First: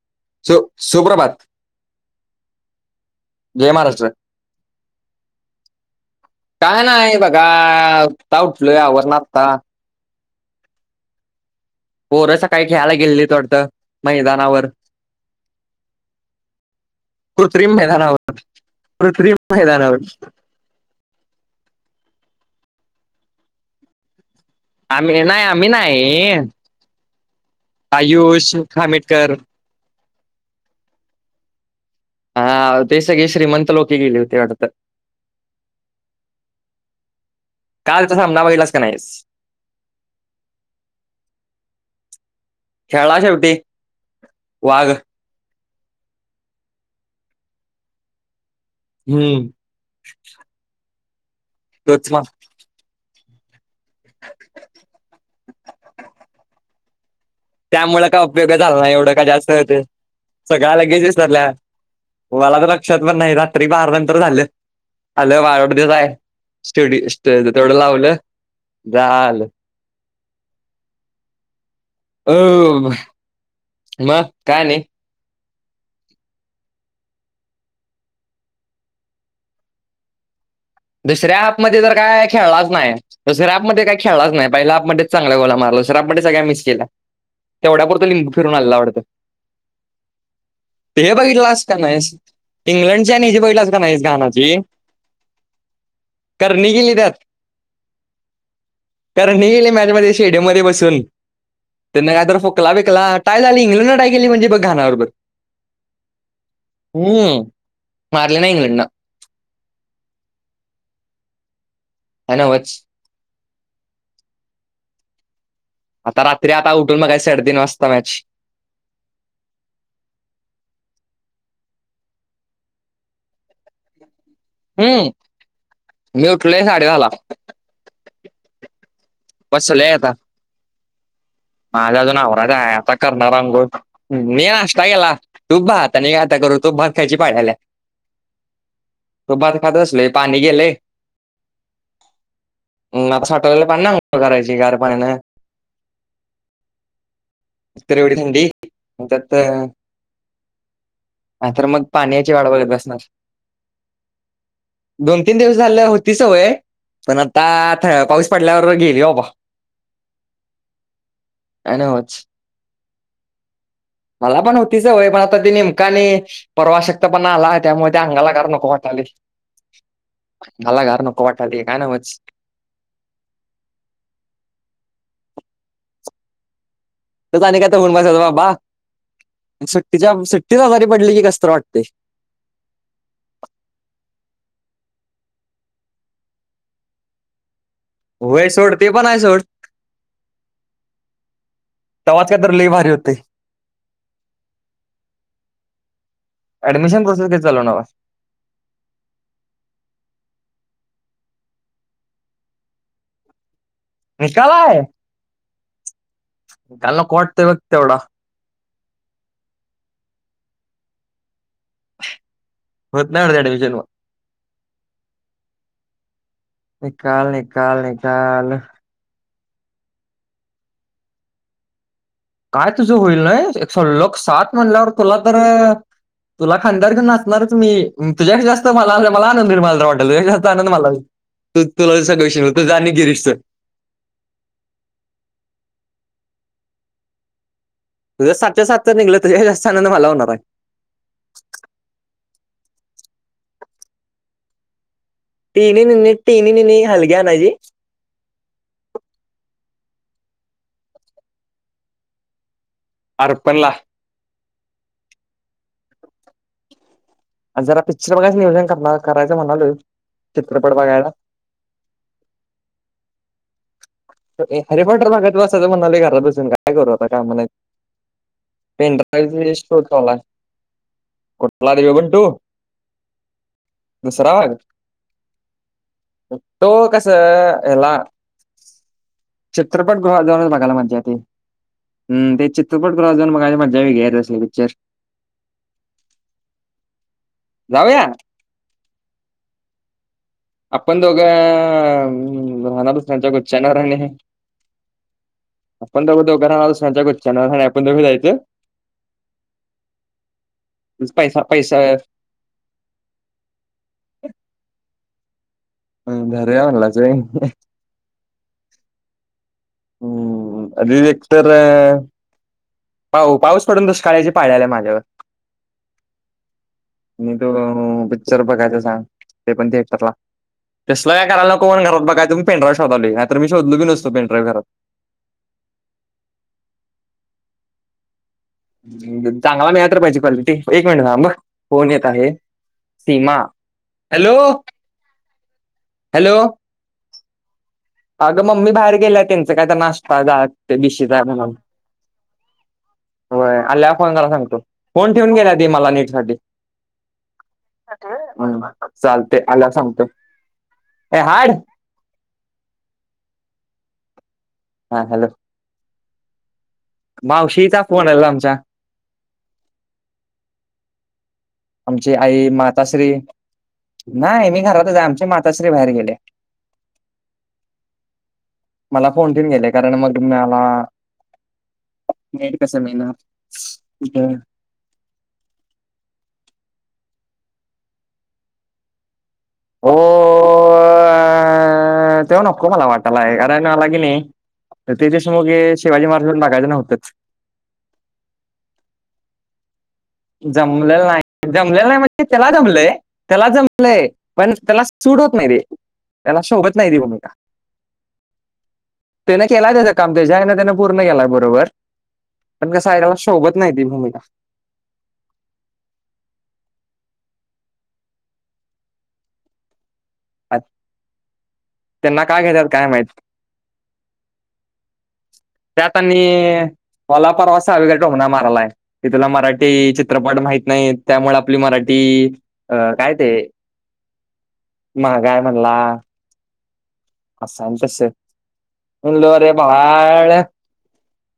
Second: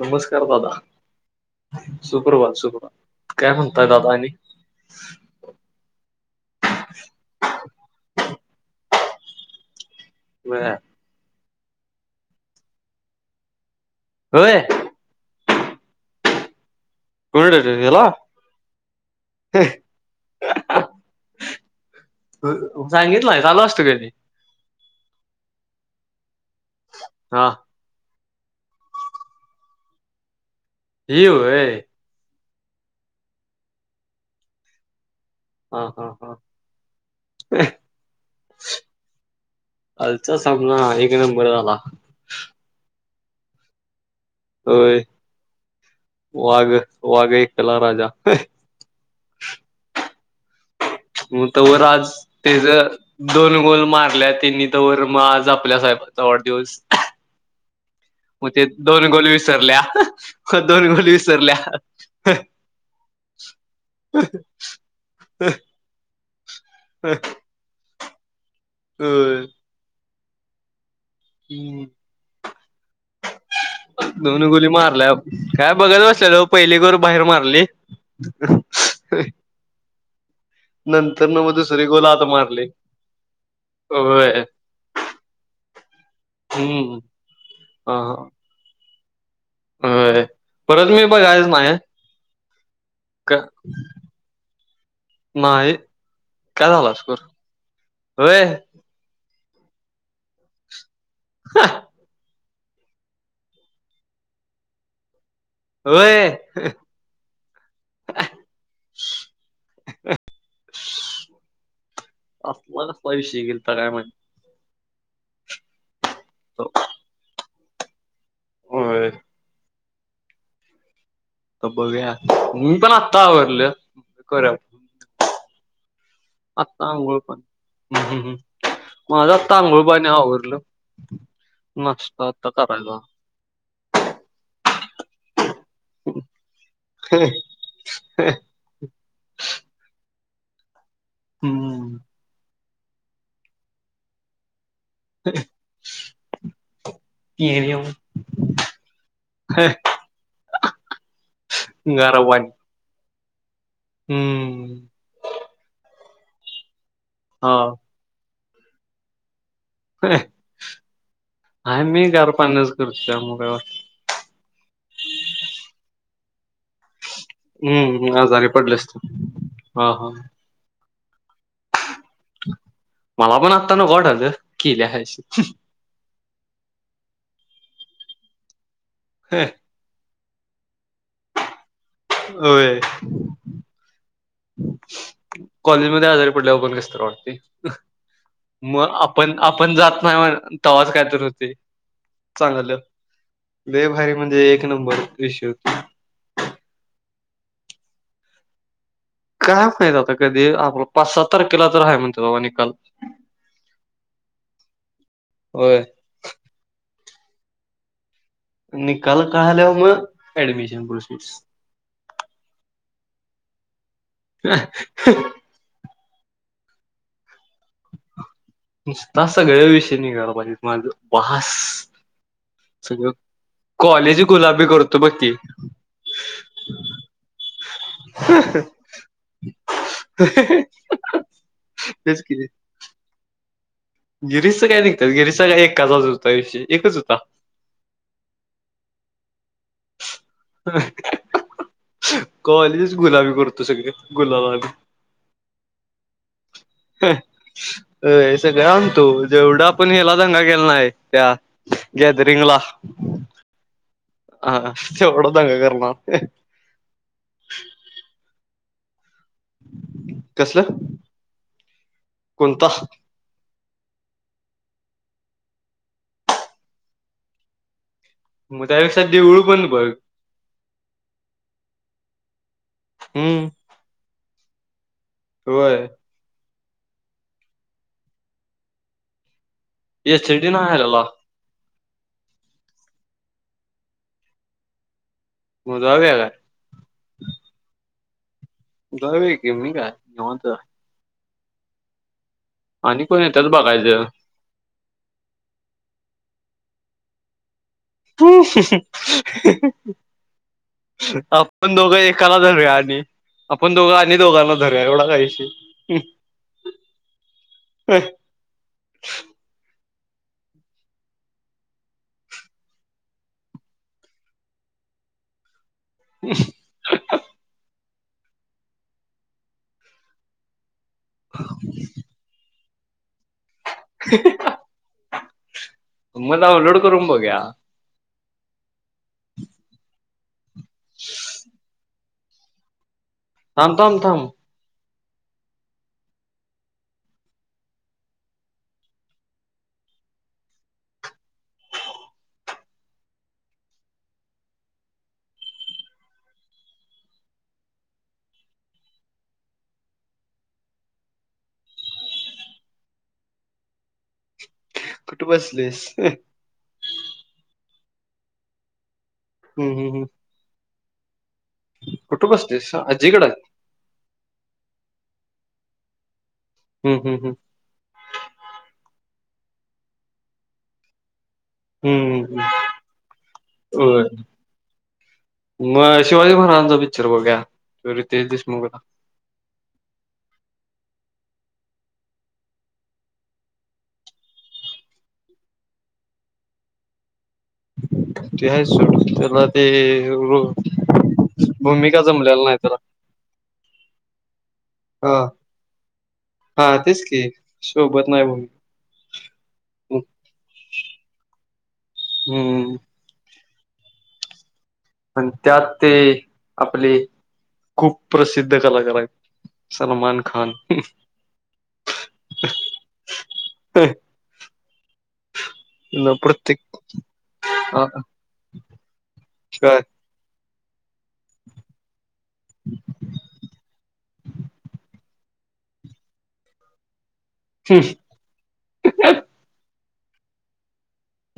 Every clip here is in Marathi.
नमस्कार. दादा सुप्रभात. सुप्रभात, सुप्रभात काय जय म्हणता महाराष्ट्र दादा आणि. काय नाही बघा आता ऊटलो आवरना आता. बरं. पोर सकाळी खेळायला गेलेलीत वाटत होय मैदानावर. कोण रे तू कृत्रिम गेला मैदानावर कृत्रिम मैदानावर. सांगितलंय नायस आलो असतो की. आम्ही नाही आम्ही नाही. हा आयुष खामिटकर. ते व्हय. हा ते सगळे श्रीमंत लोके गेले होते वाटतं. हा हा हा. कालचा सामना बघितलास का नाही. कालचा सामना एक नंबर झाला. खेळला शेवटी. वाघ होय वाघ वाघय कला राजा. हम्म. हो तोवर आज तोच मग त्याच दोन गोल मारल्या त्यांनी तरवर मग आज आपल्या साहेबचा वाढदिवस. त्यामुळ काय उपयोग मग ते झाला नाही दोन एवढं का गोल जास्त विसरल्या ते सगळ्या दोन लगेच गोल विसरल्यात. विसरल्या मला तर लक्षात पण नाही रात्री बार नंतर झालं आलं वाढदिवस आहे. स्टेड तेवढं लावलं झालं. होय. हम् अ मग दोन काय गोली आणि मारल्या काय बघत असल पहिली गोल बाहेर मारले. दुसऱ्या मग दुसरी हाफमध्येध्य तर गोल आत काय मारली खेळलाच नाही. दुसऱ्या हापमध्ये काही खेळलाच होय नाही पहिला हापमध्येच चांगल्या गोला मारल. दुसऱ्या हापमध्ये सगळ्या मिस केल्या. हम्म हा तेवढ्यापुरत लिंबू हा फिरून आणला वाढत. होय परत ते मी हे बघायच बघितलंस का नाही नाहीस इंग्लंडची आणि का हेची बघितला नाहीस का गानाची. नाही. काय करणी झाला गेली त्यात, स्कोर होय करणी केली, म्यॅच स्टेडियम मध्ये बसून. त्यांना काय तर फोकला बेकला टाय झाली इंग्लंड टाय केली म्हणजे बघ घाना बरोबर. होय हम् मारले ना इंग्लंड न. असला नवच कसला विषय केलता काय माहीत. आता रात्री आता उठून मगा साडेतीन वाजता मॅच. होयं. तर बघूया मी पण आत्ता आवरल, म्हणाल करूया फोन. हम्म, मी उठलोय साडे आत्ता दहाला. आंघोळ पण हम्म हम् ह. माझा आंघूळ बसलोय पाणी आता आवरलं मस्त आता करायला. नार अंघोळ मी नाष्टा केला. तू भाता आणि का आता करू तू भात खायची पाड्याला तू भात खात असलो. पाणी गेले. हम्म. ह आता साठवलेला पाण ना करायची गार पाणानं [unintelligible] इ तर एवढी थंडी त्यात ह तर मग गरम पाण्याची वाढ पाणी बत बसणारस. हम्म. दोन तीन दिवस झाल्या होती सवय पण हा. आता पाऊस पडल्यावर गेली हो बाबा. आहे आणि मी होच गार पाणीच करतो त्या मुळं काय वाटत नाही मला पण होतीचवय पण आता ती नेमक आणि परवा शक्त पण आला त्यामुळे ते हम्म आजारी अंगालाग नको पडलेस तू. वाटायलय. हा हा मला घर नको वाटाली काय नव्हच. मला पण आता नको वाटालतं केल्याहाशी. त आणि काय तर होऊन बसायचं बाबा. हा. सुट्टीच्या सुट्टीच आजारी पडली की कसत वाटते. अ. कॉलेजमध्येध्ये आजारी पडल्यावर पण कसत वाट. होय सोड ते मग पण आहे आपण सोड आपण जात नाही म्ह तवाच काय तर होते. तवाज काय तर लई भारी होते. लय भारी म्हणजे एक नंबर इश होती. ऍडमशन प्रसेस कधी चालू होणार. काय माहित आता कधी आपला पाच सात तारखेला तर आहे म्हणते बाबा निकाल निकाल आहे होय निकाल नको वाटतय बघ तेवढा. निकााल कलयावर आम अडमिशन प्रोफीस होत नाही ऍडमिशन ह. न कााल न कााल न कााल. निस्ता सगळ्या विषयी निघायला पाहिजे माझ बास. काय तुझ सगळं होईल नाही एक स लख कॉलेज सात गुलाबी म्हणल्यावर करतो बघ तुला की तर तुला खांदार घन नाचणारच मी तु्या जास्त मला मला आनंद निर्ला वाटल तुझ्याशी जास्त आनंद तेच मला तू तुलागळ की वि तू जा गिरीश. गिरीशचं काय निघतात गिरीशचा का एककाजाच होताषयी एकच होता. तुझर सातच्या सात तर निघलं त जास्त आनंद मला होणार आहे. कॉलेजच गुलाबी करतो सगळे गुलाबाम तीने नि टीन निनी हलग्या ना जी अ. जाणतो जेवढा पण हला दंगा केेला नाहीय त्या गॅदरिंग ला. अर पणला हा तेवढा दंग करणार. जरा पिक्चर बघायचं नियोजन करणार करायचं म्हणालो कसलं चित्रपट बघायला. कोणता? हरे फटर भागात बसायचं म्हणाले घरात बसून काय करू आता का म्हणा. मग त्यापेक्षा देऊळ पेनड्राव्ह श पण बघ होतलाय. कुठला देव बण तू हम्म दुसरा वाग. होय. तो कस हला. चित्रपट गह एस टी जाऊनच नाही बघायला आलेला मजाेते. हम ते चित्रपट क्रस जाऊन मग माज मजा घ्याय अससले पिक्चर मग जाऊ या का? जाऊया? जाऊया की, मी काय? निवांतच आहे. आपण दोघं, राहणार बस आणि कोण स्टॅंडच्या येतात गुच्च्यानवर आणि बघायचं आपण तर दोघं राहणार, दुसर्यांच्या गुच्च्यानवर हाय ना. पैसा आपण पैसा दोघं एक. एकाला धरूया आणि आपण दोघ आणि दोघांना धरूया एवढा काहीशी अ घर या म्हणलाचय. हम. हम्म अ एक तरर. पा पाऊस पडून दष्काळाची पाड्यालाय माझ्यावर [unintelligible] तुम्ही दोघं पिक्चर बघायचा का? ते पण थिएक्टरला. तसलं काय करायला नको, म्हणून घरात बघायचं म्हणून पेनड्राइव शोधायलो. नाही तर मी शोधलं बी नसतो, पेनड्राइव घरात. मग, डाऊनलोड करून बघूया. चांगला, मिळायला तर पाहिजे क्वालिटी. एक मिनिट थांब हं. फोन येत आहे. सीमा, थांब थांब थांब हॅलो. हॅलो. आगं मम्मी बाहेर गेल्या. त्यांचं काय तर, नाश्ता जायाच ते बिशीचा आहे म्हणून. होय, आल्यावर फोन करायला सांगतो. फोन ठेवून गेल्या ती, मला नेट साठी. असं होय, बरं बरं बरं चालते, आल्यावर सांगतो. ए हाट. हा कुठं हॅलो बसलेअस? मावशीचा, फोन आलेला आमच्या. हम्, हम्. आमची कुठे आई, बसलीस मातोश्री. आजीकडं नाही मी घरातच आहे, आमची मातोश्री बाहेर गेलीया. हम्, हम्. मला फोन ठेवून गेलीया. कारण मग मला हम्म नेट कसं मिळणार? होय [inaudible] मग शिवाजी महाराजांचा पिक्चर बघूया तो रितेश देशमुखचा. हो [unintelligible] अं त्यो नको मला वाटालायं कारण मला की नाही रितेश देशमुख हे शिवाजी महाराज म्हणून बघायचं नव्हतंच. ते हायच सोड. त्याला ते रोल जमलेलं नाही. जमलेलं नाही म्हणजे ते त्याला जमलंय. त्याला जमलंय, पण त्याला हा सुट होत नाही रे. त्याला हा शोभत नाही ती तेच भूमिका. की सोबत नाही भूमिका त्यानं केलायं त्याचं काम. त्याच्या ह्यानं त्यान पूर्ण केलाय बरोबर. पण हम्म कसं आहे, त्याला शोभत नाही ती भूमिका. अन त्यात ते आपले खूप प्रसिद्ध कलाकार आहेत. सलमान खान. आता त्यांना काय घेतात काय माहित [inaudible] त्यात न आणि प्रत्येक मला परवा अ, सावेकर टोमणा मारालायं की तुला काय मराठी चि त्रपट माहीत नाहीत. त्यामुळे आपली मराठी अं काय ते [inaudible] मागं आहे म्हणला. असं आहे हम्म तसं. म्हणलं आरे बाळ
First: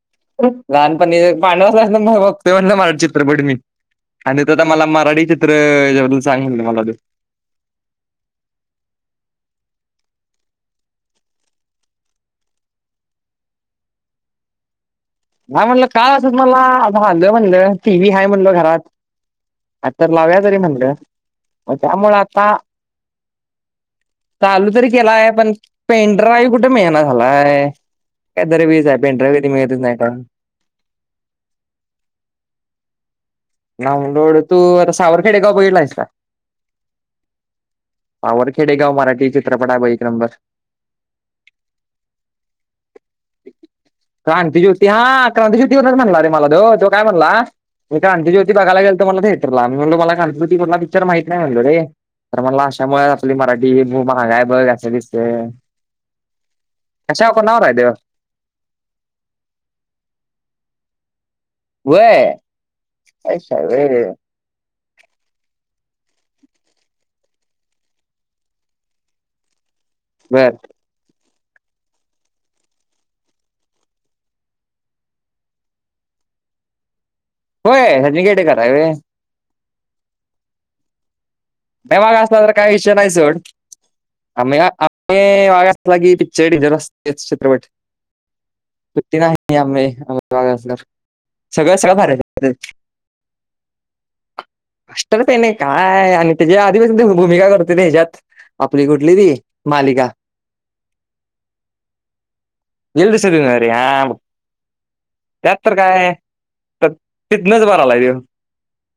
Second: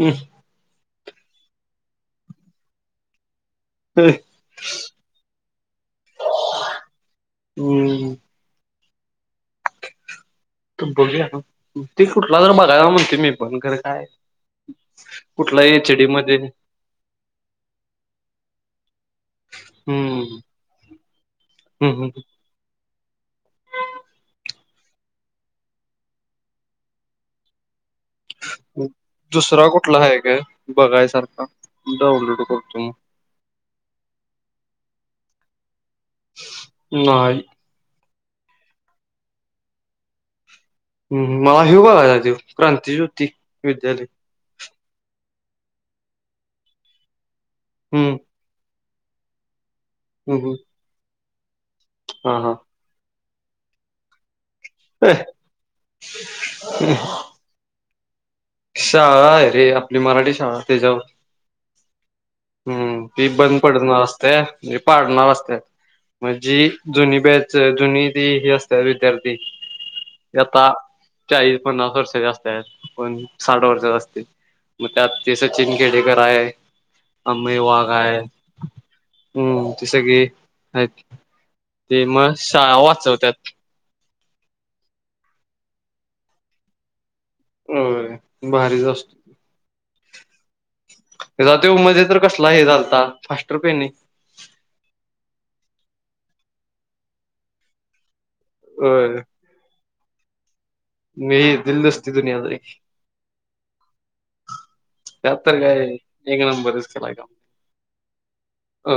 हं. लहानपणी पाळण्यात असल्यापासून मी बघतोय म्हणलं मराठी चित्रपट. हम्म, आणि तू आता मला मराठी चित्र हेच्याबद्दल सांग म्हणलं मला. हम्म. आता बघूया. ते कुठला तर बघायचा म्हणतोय मी पण. खरं काय? कुठला नाही म्हणलं एच डी काल असंच मध्ये म्हणला झालं म्हणलं, टी व्ही हाय म्हणलं घरात. आज तर हम्म लावूया तरी म्हणलं. मग हम्म, हम्म, त्यामुळं आता [inaudible] चालू तरी केलाय पण पेनड्राईव्ह कुठ मिळणा झालाय? काहीतरी वीज आहे पेन ड्राईव्ह इथे मिळतच नाही. काय [unintelligible] बघायच अता डाउनलोड करतो मग. डाऊनलोड तू आता सावरखेड एक गावं बघितला हाईस? नाही. सावरखेड एक गाव. मराठी चित्रपट आहे बघ एक नंबर. हम्म् हम मला ह्यो बघायचाय तो क्रांतीज्योती विद्या क्रांतीज्योती. हा क्रांतीज्योती वरूनच म्हणला रे मला तो. तो काय म्हणला, मी हम्म क्रांतीज्योती बघायला गेलतो म्हणला थिएटरला. मी म्हणलो मला हम्म, हम्म. क्रांतीज्योती मधला पिक्चर माहित नाही म्हणालो रे. हा हा त्यामुळं आपली मराठी ही म भारी हाय बघं हे असं ए, दिसते [inaudible] कशा कोणावर हाय त्यो. शाळा आहे रे, आपली मराठी शाळा त्याच्यावर. व्हय हम्म ती ऐश बंद हाय पडणार व्हय असते. म्हणजे पाडणार असते. म्हणजी जुनी बॅच जुनी ती ही असत विद्यार्थी बर आता चाळीस पन्नास वर्ष जास्त आहेत पण साठ वर्ष असते, मग त्यात ते सचिन खेडेकर आहे. अंमे वाघ होय आहे, सचिन खेडेकर आहे व्हय. हम् तस की आहेत नाही ते माग मग असला तर काही शाळा विषय नाही सोड. वाचवतात आम आम वाग लाग पि्चडी जर अस तेच चित्रपट होय भारीच असतो [unintelligible] चात सगळं सगळं मध्ये भारी तर आहे. कसला हे झालता [unintelligible] कष्टर प नाही काय आणि त्याच्या आधिवासी भूमिका करते हच्यात, आपली कुठली ती? मालिका. दिल दोस्ती दुनियादारी. येईल दुसऱ्या दिवशी अरे हा बघ त्यात तरर काय एक नबरच तर केलाय तो. तिथनच बरा आलाय देव हो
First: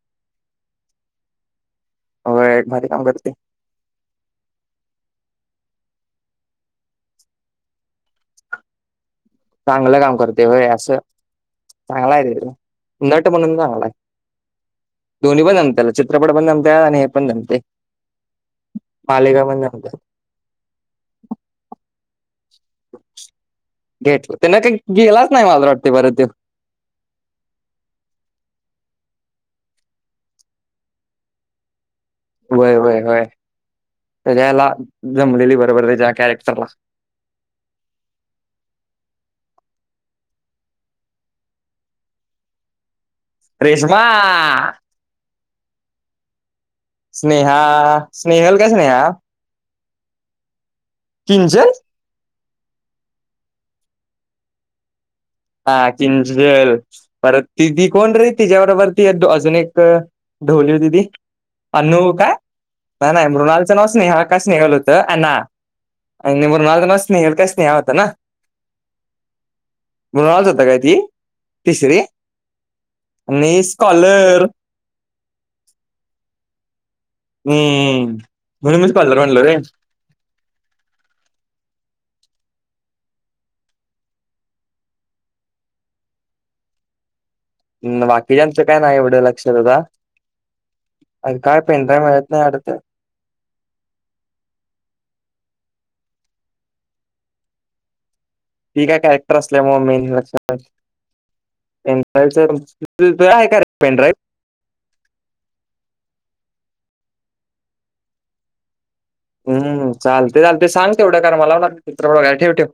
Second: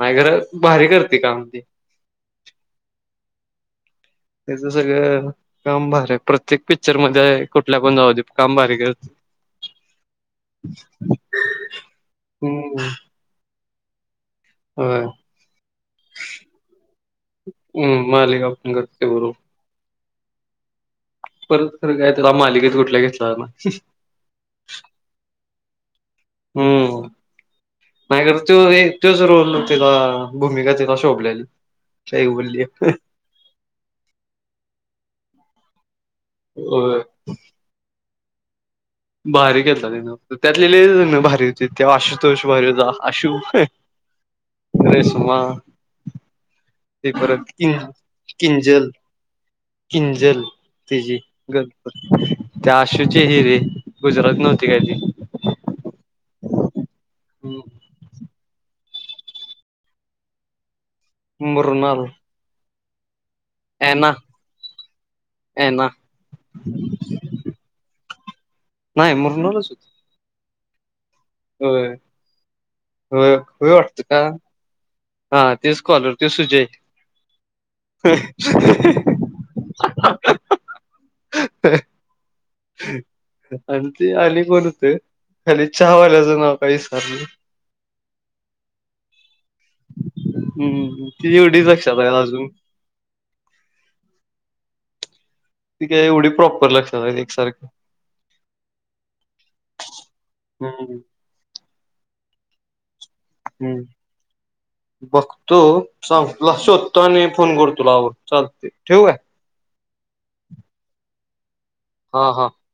नाही घर भारी करते काम ती होय भारी काम करते ती. त्याच सगळं काम भार आहे, प्रत्येक पिक्चर मध्ये कुठल्या पण जाऊ दे काम भारी कर चांगलं काम करते होय असं चांगलं आहे ते हम्म नट म्हणून चांगला आहे. होय दोन्ही पण जमते चित्रपट पण जमते आणि ते हे पणजमतय हम् मालिका. पण करते बरोबर मालिका पण जमते. परत खरं काय त्याला मालिकेत कुठल्या घेतला ना घट ते न काही गेलाच नाही माझ वाटते परत त्यात हम्म नाही कर तो तोच रोल तिला भूमिका तिला शोभलेली. काही बोलली वय वय होय त्याच्याला जमलेली बरोबर त्याच्या करे हो भारी के त्यातलेले भारी होती ते आशुतोष भारी होता आशू रे रेश्मा रेशमा तेपत स्नेहा किन स्नेहल का किंजल स्नेहा किंजल तिची किंचन गर्लफ्रेंड त्या आशूची हिरे गुजरात नव्हती काय ती? हा किंजल परत ती ती कोण रे तिच्या बरोबरती अजून एक ढोली होती ती मुरनाल अन्नु काय नाही नाही मृणालचं नाव एना स्नेहा काय स्नेहल होतं अना एना आणि मृणाल च नाव काय स्नेहल स्नेहा होतं ना? नाही मृणालच होतं. म्हणून मृणालच होतं काय, ती तिसरी होय आणि होय वाटत का स्कॉलर हा ते स् कॉलर ते सुजय. हम्म म्हणूनच स्कॉलर म्हंटलं रे. आणि ती आणि कोण होते अरे चहावाल्याचं नाव काही विसरलो. बाकीच्याचं काय नाही एवढं लक्षात आता. हम्म ती अरे काय एवढीच पेनड्राय लक्षात आहे मिळत नाही अजून अडत. ठीकय एवढी प्रॉपर लक्षात एकसारखं ठीक आहे कारेक्टर असल्यामुळे मेन हम्म तुला आहे का हम्म पेन ड्राव्ह बघतो सांग तुला शोधतो आणि फोन कर तुलावर चालते ठेव आहे. हम चाल ते चालते सांग तेवढं मनावर हा टाक हा ठेवतो.